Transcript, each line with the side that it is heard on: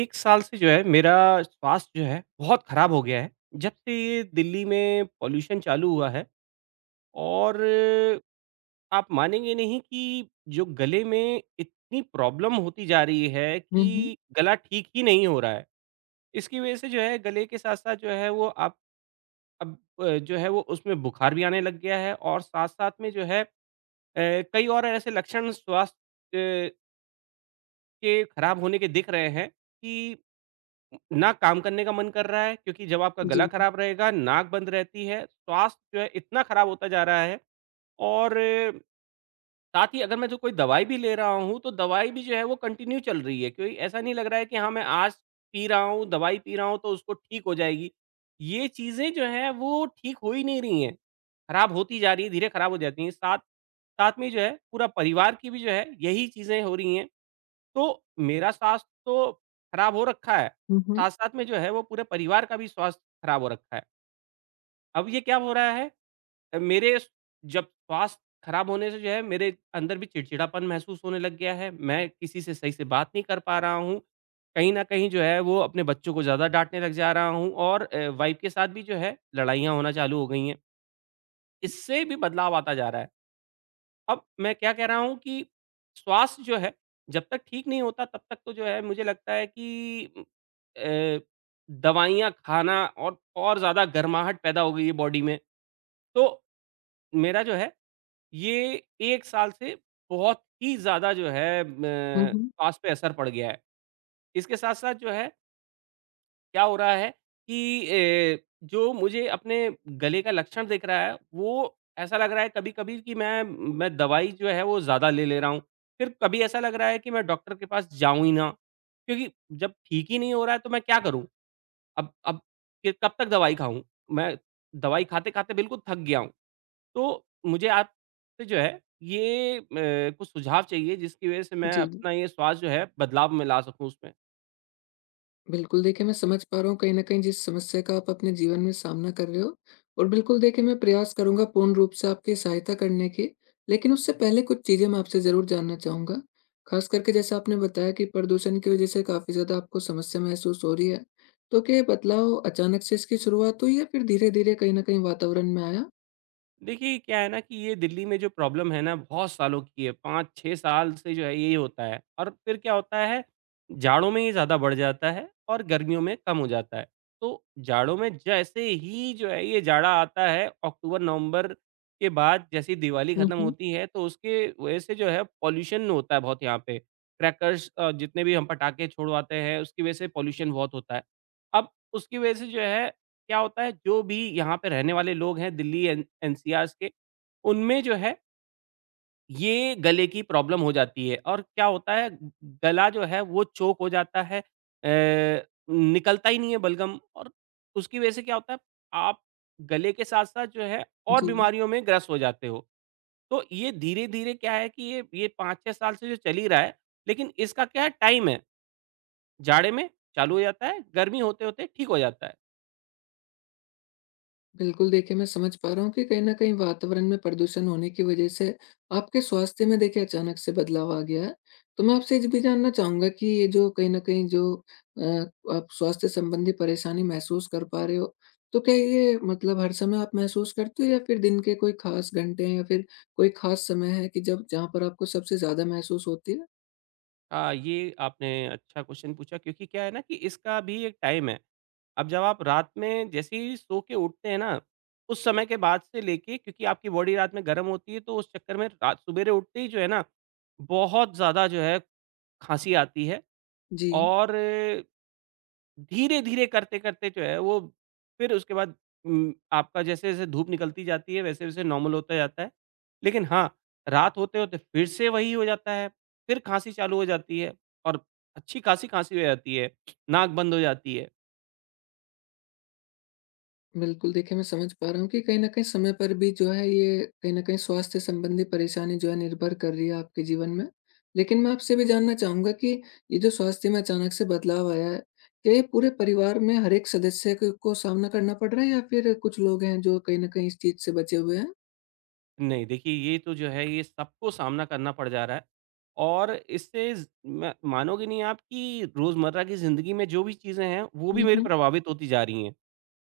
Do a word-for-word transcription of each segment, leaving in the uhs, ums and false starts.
right: एक साल से जो है मेरा स्वास्थ्य जो है बहुत ख़राब हो गया है। जब से ये दिल्ली में पॉल्यूशन चालू हुआ है और आप मानेंगे नहीं कि जो गले में इतनी प्रॉब्लम होती जा रही है
left: हुँ, हुँ।
right: कि गला ठीक ही नहीं हो रहा है। इसकी वज़ह से जो है गले के साथ-साथ जो है वो आप अब अ, जो है वो उसमें बुखार भी आने लग गया है और साथ-साथ में जो है अ, कई और ऐसे लक्षण स्वास्थ्य अ, के ख़राब होने के दिख रहे हैं कि ना काम करने का मन कर रहा है, क्योंकि जब आपका गला
left: जी।
right: खराब रहेगा, नाक बंद रहती है, स्वास्थ्य जो है इतना खराब होता जा रहा है और अ, साथ ही, अगर मैं जो कोई दवाई भी ले रहा हूँ, तो दवाई भी जो है वो कंटिन्यू चल रही है। कोई ऐसा नहीं लग रहा है कि हाँ, मैं आज पी रहा हूँ, दवाई पी रहा हूँ तो उसको ठीक हो जाएगी। ये चीज़ें जो हैं वो ठीक हो ही नहीं रही हैं, खराब होती जा रही है, धीरे खराब हो जाती हैं। साथ साथ में जो है पूरा परिवार की भी जो है यही चीज़ें हो रही हैं। तो मेरा स्वास्थ्य तो खराब हो रखा है,
left: हुँ, हुँ।
right: साथ-साथ में जो है वो पूरे परिवार का भी स्वास्थ्य खराब हो रखा है। अब ये क्या हो रहा है, अ, मेरे स जब स्वास्थ्य खराब होने से जो है मेरे अंदर भी चिड़चिड़ापन महसूस होने लग गया है, मैं किसी से सही से बात नहीं कर पा रहा हूँ। कहीं न कहीं जो है वो अपने बच्चों को ज़्यादा डाँटने लग जा रहा हूँ और अ, वाइफ़ के साथ भी जो है लड़ाइयाँ होना चालू हो गई हैं। इससे भी बदलाव आता जा रहा है। अब मैं क्या कह रहा हूँ कि स्वास्थ्य जो है, जब तक ठीक नहीं होता तब तक तो जो है मुझे लगता है कि उम, अ, दवाइयाँ खाना और और ज़्यादा गर्माहट पैदा हो गई है बॉडी में। तो मेरा जो है ये एक साल से बहुत ही ज़्यादा जो है
left: हुँ,
right: म
left: हुँ।
right: स्वास्थ्य पे असर पड़ गया है। इसके साथ-साथ जो है क्या हो रहा है कि ए, जो मुझे अपने गले का लक्षण दिख रहा है, वो ऐसा लग रहा है कभी-कभी कि मैं मैं दवाई जो है वो ज़्यादा ले ले रहा हूँ। फिर कभी ऐसा लग रहा है कि मैं डॉक्टर के पास जाऊँ ही ना, क्योंकि जब ठीक ही नहीं हो रहा है तो मैं क्या करूँ? अब अब ये कब तक दवाई खाऊँ? मैं दवाई खाते-खाते बिल्कुल थक गया हूँ। तो मुझे आपसे जो है ये अ, कुछ सुझाव चाहिए जिसकी वज़ह से मैं
left: जी।
right: अपना ये स्वास्थ्य जो है बदलाव में ला सकूँ उसमें।
left: बिल्कुल देखिए, मैं समझ पा रहा हूँ कहीं न कहीं जिस समस्या का आप अपने जीवन में सामना कर रहे हो, और बिल्कुल देखिए मैं प्रयास करूँगा पूर्ण रूप से आपकी सहायता करने की। लेकिन उससे पहले कुछ चीज़ें मैं आपसे ज़रूर जानना चाहूँगा। ख़ास करके जैसा आपने बताया कि प्रदूषण की वज़ह से काफ़ी ज़्यादा आपको समस्या महसूस हो रही है। तो क्या ये बदलाव अचानक से इसकी शुरुआत हुई या फिर धीरे-धीरे कहीं न कहीं वातावरण में आया?
right: देखिए, क्या है ना कि ये दिल्ली में जो प्रॉब्लम है ना, बहुत सालों की है, पाँच छह साल से जो है यही होता है और फिर क्या होता है, जाड़ों में ये ज़्यादा बढ़ जाता है और गर्मियों में कम हो जाता है। तो जाड़ों में जैसे ही जो है ये जाड़ा आता है, अक्टूबर-नवंबर के बाद जैसे ही दिवाली
left: हुँ,
right: खत्म
left: हुँ।
right: होती है, तो उसके वजह से जो है पॉल्यूशन होता है बहुत यहाँ पे। क्रैकर्स, अ, जितने भी हम पटाखे छुड़वाते हैं, उसकी वजह से पॉल्यूशन बहुत होता है। अब उसकी वजह से जो है क्या होता है, जो भी यहाँ पे रहने वाले लोग हैं दिल्ली एन एनसीआर्स के, उनमें जो है ये गले की प्रॉब्लम हो जाती है और क्या होता है, गला जो है वो चोक हो जाता है, अ, निकलता ही नहीं है बलगम और उसकी वज़ह से क्या होता है, आप गले के साथ-साथ जो है और
left: जी।
right: बीमारियों में ग्रस्त हो जाते हो। तो ये धीरे-धीरे क्या है कि ये ये पाँच छह साल से जो चल ही रहा है, लेकिन इसका क्या है टाइम है, जाड़े में चालू हो जाता है, गर्मी होते-होते ठीक हो जाता है।
left: बिल्कुल, देखिए मैं समझ पा रहा हूँ कि कहीं न कहीं वातावरण में प्रदूषण होने की वजह से आपके स्वास्थ्य में देखिए अचानक से बदलाव आ गया है। तो मैं आपसे ये भी जानना चाहूँगा कि ये जो कहीं न कहीं जो अ, आप स्वास्थ्य संबंधी परेशानी महसूस कर पा रहे हो, तो क्या ये मतलब हर समय आप महसूस करते हो या फिर दिन के कोई ख़ास घंटे हैं या फिर कोई ख़ास समय है कि जब जहाँ पर आपको सबसे ज़्यादा महसूस होती है?
right: हाँ, ये आपने अच्छा क्वेश्चन पूछा क्योंकि क्या है ना कि इसका भी एक टाइम है। अब जब आप रात में जैसे ही सो के उठते हैं ना, उस समय के बाद से लेके, क्योंकि आपकी बॉडी रात में गर्म होती है तो उस चक्कर में रात सुबेरे उठते ही जो है ना, बहुत ज़्यादा जो है खाँसी आती है
left: जी।
right: और धीरे-धीरे करते-करते जो है वो, फिर उसके बाद उम, आपका जैसे-जैसे धूप निकलती जाती है वैसे-वैसे नॉर्मल होता जाता है। लेकिन हाँ, रात होते-होते फिर से वही हो जाता है, फिर खाँसी चालू हो जाती है और अच्छी खासी खाँसी हो जाती है, नाक बंद हो जाती है।
left: बिल्कुल, देखिए मैं समझ पा रहा हूँ कि कहीं न कहीं समय पर भी जो है ये कहीं न कहीं स्वास्थ्य संबंधी परेशानी जो है निर्भर कर रही है आपके जीवन में। लेकिन मैं आपसे भी जानना चाहूँगा कि ये जो स्वास्थ्य में अचानक से बदलाव आया है, क्या ये पूरे परिवार में हर एक सदस्य क को सामना करना पड़ रहा है या फिर कुछ लोग हैं जो कहीं न कहीं इस चीज़ से बचे हुए हैं?
right: नहीं, देखिए, ये तो जो है ये सबको सामना करना पड़ जा रहा है और इससे ज़ म मानोगे नहीं आप कि रोज़मर्रा की ज़िंदगी में जो भी चीज़ें हैं वो भी
left: हुँ,
right: मेरी
left: हुँ।
right: प्रभावित होती जा रही हैं।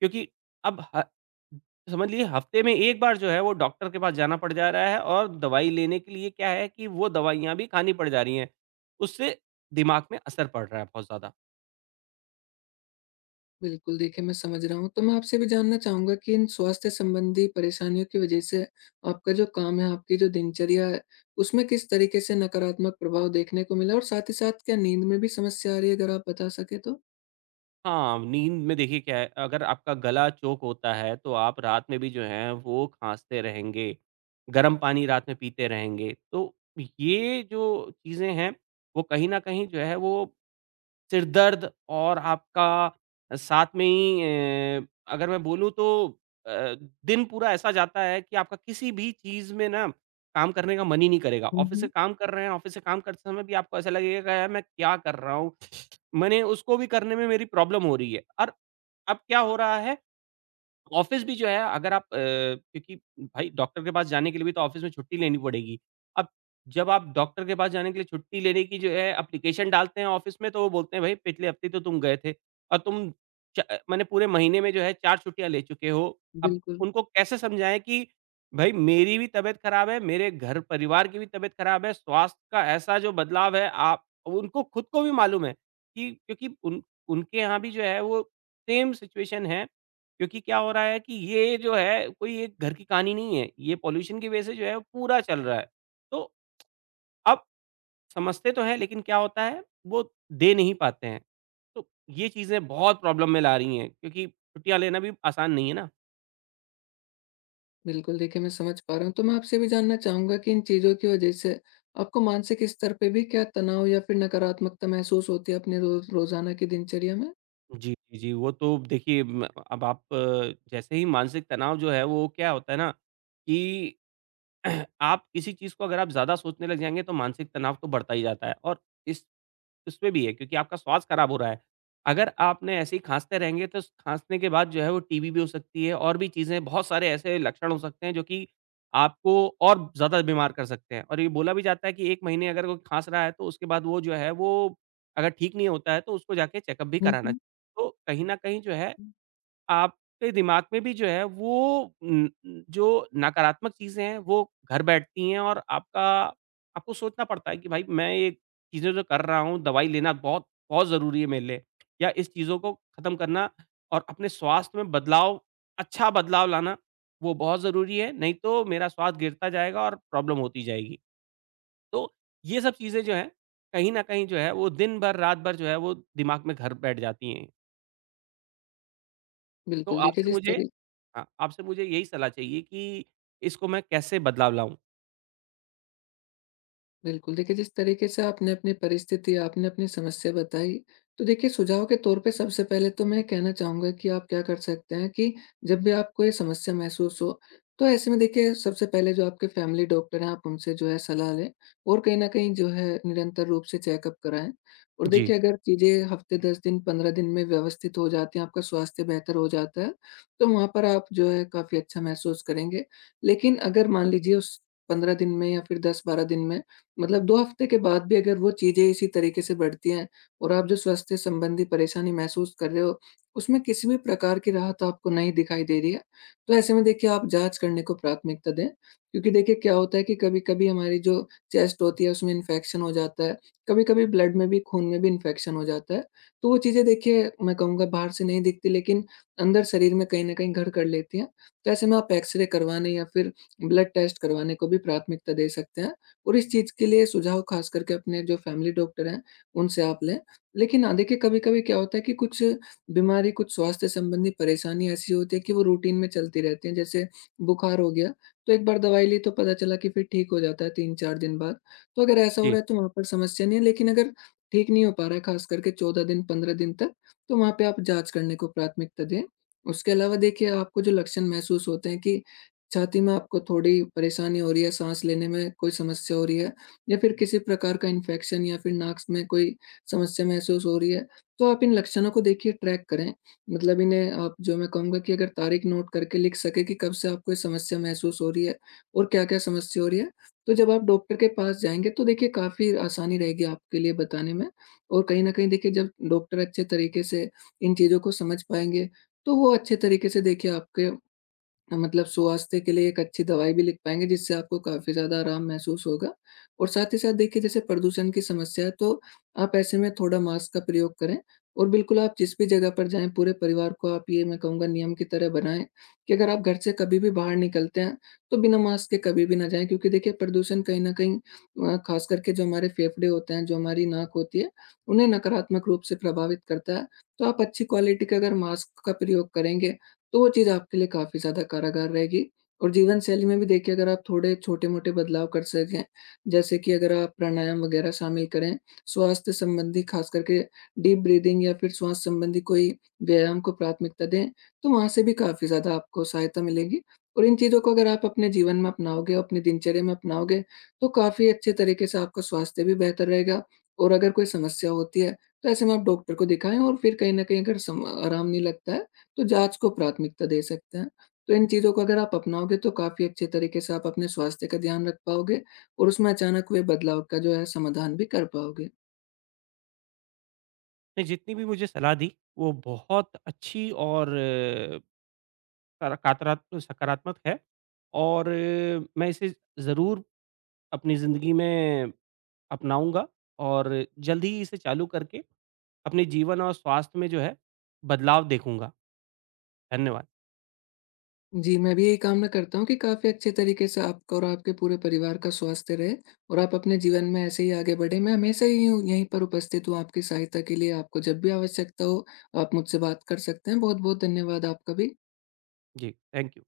right: क्योंकि अब ह समझ लीजिए हफ्ते में एक बार जो है वो डॉक्टर के पास जाना पड़ जा रहा है और दवाई लेने के लिए क्या है कि वो दवाइयाँ भी खानी पड़ जा रही हैं। उससे दिमाग में असर पड़ रहा है बहुत ज़्यादा।
left: बिल्कुल, देखिए मैं समझ रहा हूँ। तो मैं आपसे भी जानना चाहूँगा कि इन स्वास्थ्य संबंधी परेशानियों की वजह से आपका जो काम है, आपकी जो दिनचर्या है, उसमें किस तरीके से नकारात्मक प्रभाव देखने को मिला? और साथ ही साथ क्या नींद में भी समस्या आ रही है? अगर आप बता सकें तो?
right: हाँ, नींद में देखिए क्या है, अगर आपका गला चोक होता है तो आप रात में भी जो है वो खाँसते रहेंगे, गर्म पानी रात में पीते रहेंगे। तो ये जो चीज़ें हैं, वो कहीं न कहीं जो है वो सिरदर्द और आपका साथ में ही अ, अगर मैं बोलूँ तो अ, दिन पूरा ऐसा जाता है कि आपका किसी भी चीज़ में ना काम करने का मन ही नहीं करेगा।
left: हुँ,
right: ऑफ़िस
left: हुँ।
right: से काम कर रहे हैं, ऑफ़िस से काम करते समय भी आपको ऐसा लगेगा कि यार मैं क्या कर रहा हूँ? मैंने उसको भी करने में मेरी प्रॉब्लम हो रही है और अब क्या हो रहा है, ऑफ़िस भी जो है अगर आप, अ, क्योंकि भाई डॉक्टर के पास जाने के लिए भी तो ऑफ़िस में छुट्टी लेनी पड़ेगी। अब जब आप डॉक्टर के पास जाने के लिए छुट्टी लेने की जो है एप्लीकेशन डालते हैं ऑफ़िस में तो वो बोलते हैं, भई पिछले हफ़्ते तो तुम गए थे और तुम च माने पूरे महीने में जो है चार छुट्टियाँ ले चुके हो। अब
left: बिल्कुल,
right: उनको कैसे समझाएँ कि भई मेरी भी तबीयत ख़राब है, मेरे घर परिवार की भी तबीयत ख़राब है, स्वास्थ्य का ऐसा जो बदलाव है आप उनको खुद को भी मालूम है, कि क्योंकि उन उनके यहाँ भी जो है वो सेम सिचुएशन है। क्योंकि क्या हो रहा है कि ये जो है कोई एक घर की कहानी नहीं है। ये पॉल्यूशन की वज़ह से जो है वो पूरा चल रहा है। तो अब समझते तो हैं लेकिन क्या होता है, वो दे नहीं पाते हैं। तो ये चीज़ें बहुत प्रॉब्लम में ला रही हैं क्योंकि छुट्टियाँ लेना भी आसान नहीं है ना।
left: बिल्कुल। देखिए मैं समझ पा रहा हूँ। तो मैं आपसे भी जानना चाहूँगा कि इन चीज़ों की वजह से आपको मानसिक स्तर पे भी क्या तनाव या फिर नकारात्मकता महसूस होती है अपने रोज़ रोज़ाना की दिनचर्या में?
right: जी, जी, जी। वो तो देखिए, म अब आप, अ, जैसे ही मानसिक तनाव जो है वो क्या होता है ना, कि आप किसी चीज़ को अगर आप ज़्यादा सोचने लग जाएँगे तो मानसिक तनाव तो बढ़ता ही जाता है और इस उसमें भी है क्योंकि आपका स्वास्थ्य खराब हो रहा है। अगर आपने ऐसे ही खाँसते रहेंगे तो स खाँसने के बाद जो है वो टीबी भी हो सकती है और भी चीज़ें, बहुत सारे ऐसे लक्षण हो सकते हैं जो कि आपको और ज़्यादा बीमार कर सकते हैं। और ये बोला भी जाता है कि एक महीने अगर कोई खाँस रहा है तो उसके बाद वो जो है वो अगर ठीक नहीं होता है तो उसको जाके चेकअप भी
left: हुँ,
right: कराना।
left: हुँ।
right: चाहिए। तो कहीं न कहीं जो है
left: हुँ।
right: आपके दिमाग में भी जो है वो न न जो नकारात्मक चीज़ें हैं वो घर बैठती हैं और आपका आपको सोचना पड़ता है कि भाई मैं ये चीज़ें जो कर रहा हूँ, दवाई लेना बहुत बहुत ज़रूरी है मेरे लिए, या इस चीज़ों को ख़त्म करना और अपने स्वास्थ्य में बदलाव, अच्छा बदलाव लाना वो बहुत ज़रूरी है, नहीं तो मेरा स्वास्थ्य गिरता जाएगा और प्रॉब्लम होती जाएगी। तो ये सब चीज़ें जो हैं, कहीं न कहीं जो है वो दिन भर, रात भर जो है वो दिमाग में घर बैठ जाती हैं। तो
left: बिल्कुल, देखिए
right: आपसे
left: जिस
right: मुझे
left: तरी
right: हाँ, आपसे मुझे यही सलाह चाहिए कि इसको मैं कैसे बदलाव लाऊँ?
left: बिल्कुल, देखिए जिस तरीके से आपने अपनी परिस्थिति, आपने अपनी समस्या बताई, तो देखिए सुझाव के तौर पे सबसे पहले तो मैं कहना चाहूँगा कि आप क्या कर सकते हैं कि जब भी आपको ये समस्या महसूस हो, तो ऐसे में देखिए सबसे पहले जो आपके फैमिली डॉक्टर हैं, आप उनसे जो है सलाह लें और कहीं न कहीं जो है निरंतर रूप से चेकअप कराएँ। और
right: जी,
left: देखिए अगर चीज़ें हफ़्ते दस दिन, पंद्रह दिन में व्यवस्थित हो जाती हैं, आपका स्वास्थ्य बेहतर हो जाता है, तो वहाँ पर आप जो है काफ़ी अच्छा महसूस करेंगे। लेकिन अगर मान लीजिए उस पंद्रह दिन में या फिर दस से बारह दिन में, मतलब दो हफ्ते के बाद भी अगर वो चीज़ें इसी तरीके से बढ़ती हैं और आप जो स्वास्थ्य संबंधी परेशानी महसूस कर रहे हो, उसमें किसी भी प्रकार की राहत आपको नहीं दिखाई दे रही है, तो ऐसे में देखिए आप जाँच करने को प्राथमिकता दें। क्योंकि देखिए क्या होता है कि कभी-कभी हमारी जो चेस्ट होती है उसमें इन्फेक्शन हो जाता है, कभी-कभी ब्लड में भी, खून में भी इन्फेक्शन हो जाता है। तो वो चीज़ें देखिए मैं कहूँगा बाहर से नहीं दिखती, लेकिन अंदर शरीर में कहीं न कहीं घर कर लेती हैं। तो ऐसे में आप एक्स-रे करवाने या फिर ब्लड टेस्ट करवाने को भी प्राथमिकता दे सकते हैं। और इस चीज़ के लिए सुझाव ख़ास करके अपने जो फैमिली डॉक्टर हैं, उनसे आप लें। लेकिन हाँ, देखिए कभी-कभी क्या होता है कि कुछ बीमारी, कुछ स्वास्थ्य संबंधी परेशानी ऐसी होती है कि वो रूटीन में चलती रहती हैं। जैसे बुखार हो गया, तो एक बार दवाई ली तो पता चला कि फिर ठीक हो जाता है तीन चार दिन बाद। तो अगर ऐसा हो
right: जी।
left: रहा है तो वहाँ पर समस्या नहीं है, लेकिन अगर ठीक नहीं हो पा रहा है ख़ास करके चौदह दिन, पंद्रह दिन तक, तो वहाँ पे आप जाँच करने को प्राथमिकता दें। उसके अलावा देखिए आपको जो लक्षण महसूस होते हैं कि छाती में आपको थोड़ी परेशानी हो रही है, साँस लेने में कोई समस्या हो रही है या फिर किसी प्रकार का इन्फेक्शन या फिर नाक में कोई समस्या महसूस हो रही है, तो आप इन लक्षणों को देखिए ट्रैक करें। मतलब इन्हें आप जो मैं कहूँगा कि अगर तारीख नोट करके लिख सकें कि कब से आपको ये समस्या महसूस हो रही है और क्या-क्या समस्या हो रही है। तो जब आप डॉक्टर के पास जाएँगे तो देखिए काफ़ी आसानी रहेगी आपके लिए बताने में, और कहीं न कहीं देखिए जब डॉक्टर अच्छे तरीके से इन चीज़ों को समझ पाएँगे, तो वो अच्छे तरीके से देखिए आपके मतलब स्वास्थ्य के लिए एक अच्छी दवाई भी लिख पाएँगे, जिससे आपको काफ़ी ज़्यादा आराम महसूस होगा। और साथ ही साथ देखिए जैसे प्रदूषण की समस्या है, तो आप ऐसे में थोड़ा मास्क का प्रयोग करें और बिल्कुल आप जिस भी जगह पर जाएँ, पूरे परिवार को आप ये मैं कहूँगा नियम की तरह बनाएँ कि अगर आप घर से कभी भी बाहर निकलते हैं, तो बिना मास्क के कभी भी ना जाएँ, क्योंकि देखिए प्रदूषण कहीं न कहीं, अ, ख़ास करके जो हमारे फेफड़े होते हैं, जो हमारी नाक होती है, उन्हें नकारात्मक रूप से प्रभावित करता है। तो आप अच्छी क्वालिटी का अगर मास्क का प्रयोग करेंगे, तो वो चीज़ आपके लिए काफ़ी ज़्यादा कारागार रहेगी। और जीवनशैली में भी देखिए अगर आप थोड़े छोटे-मोटे बदलाव कर सकें, जैसे कि अगर आप प्राणायाम वगैरह शामिल करें, स्वास्थ्य संबंधी ख़ास करके डीप ब्रीदिंग या फिर श्वास संबंधी कोई व्यायाम को प्राथमिकता दें, तो वहाँ से भी काफ़ी ज़्यादा आपको सहायता मिलेगी। और इन चीज़ों को अगर आप अपने जीवन में अपनाओगे, अपनी दिनचर्या में अपनाओगे, तो काफ़ी अच्छे तरीके से आपका स्वास्थ्य भी बेहतर रहेगा। और अगर कोई समस्या होती है, तो ऐसे में आप डॉक्टर को दिखाएँ और फिर कहीं न कहीं अगर सम आराम नहीं लगता है, तो जाँच को प्राथमिकता दे सकते हैं। तो इन चीज़ों को अगर आप अपनाओगे, तो काफ़ी अच्छे तरीके से आप अपने स्वास्थ्य का ध्यान रख पाओगे और उसमें अचानक हुए बदलाव का जो है समाधान भी कर पाओगे।
right: ने जितनी भी मुझे सलाह दी, वो बहुत अच्छी और कारा कातरात सकारात्मक है और अ, मैं इसे ज़रूर अपनी ज़िंदगी में अपनाऊँगा और जल्द ही इसे चालू करके अपने जीवन और स्वास्थ्य में जो है, बदलाव देखूँगा। धन्यवाद।
left: जी, मैं भी यही कामना करता हूँ कि काफ़ी अच्छे तरीके से आपका और आपके पूरे परिवार का स्वास्थ्य रहे और आप अपने जीवन में ऐसे ही आगे बढ़ें। मैं हमेशा यही हूँ, यहीं पर उपस्थित हूँ आपकी सहायता के लिए। आपको जब भी आवश्यकता हो, आप मुझसे बात कर सकते हैं। बहुत-बहुत धन्यवाद आपका भी।
right: जी, थैंक यू।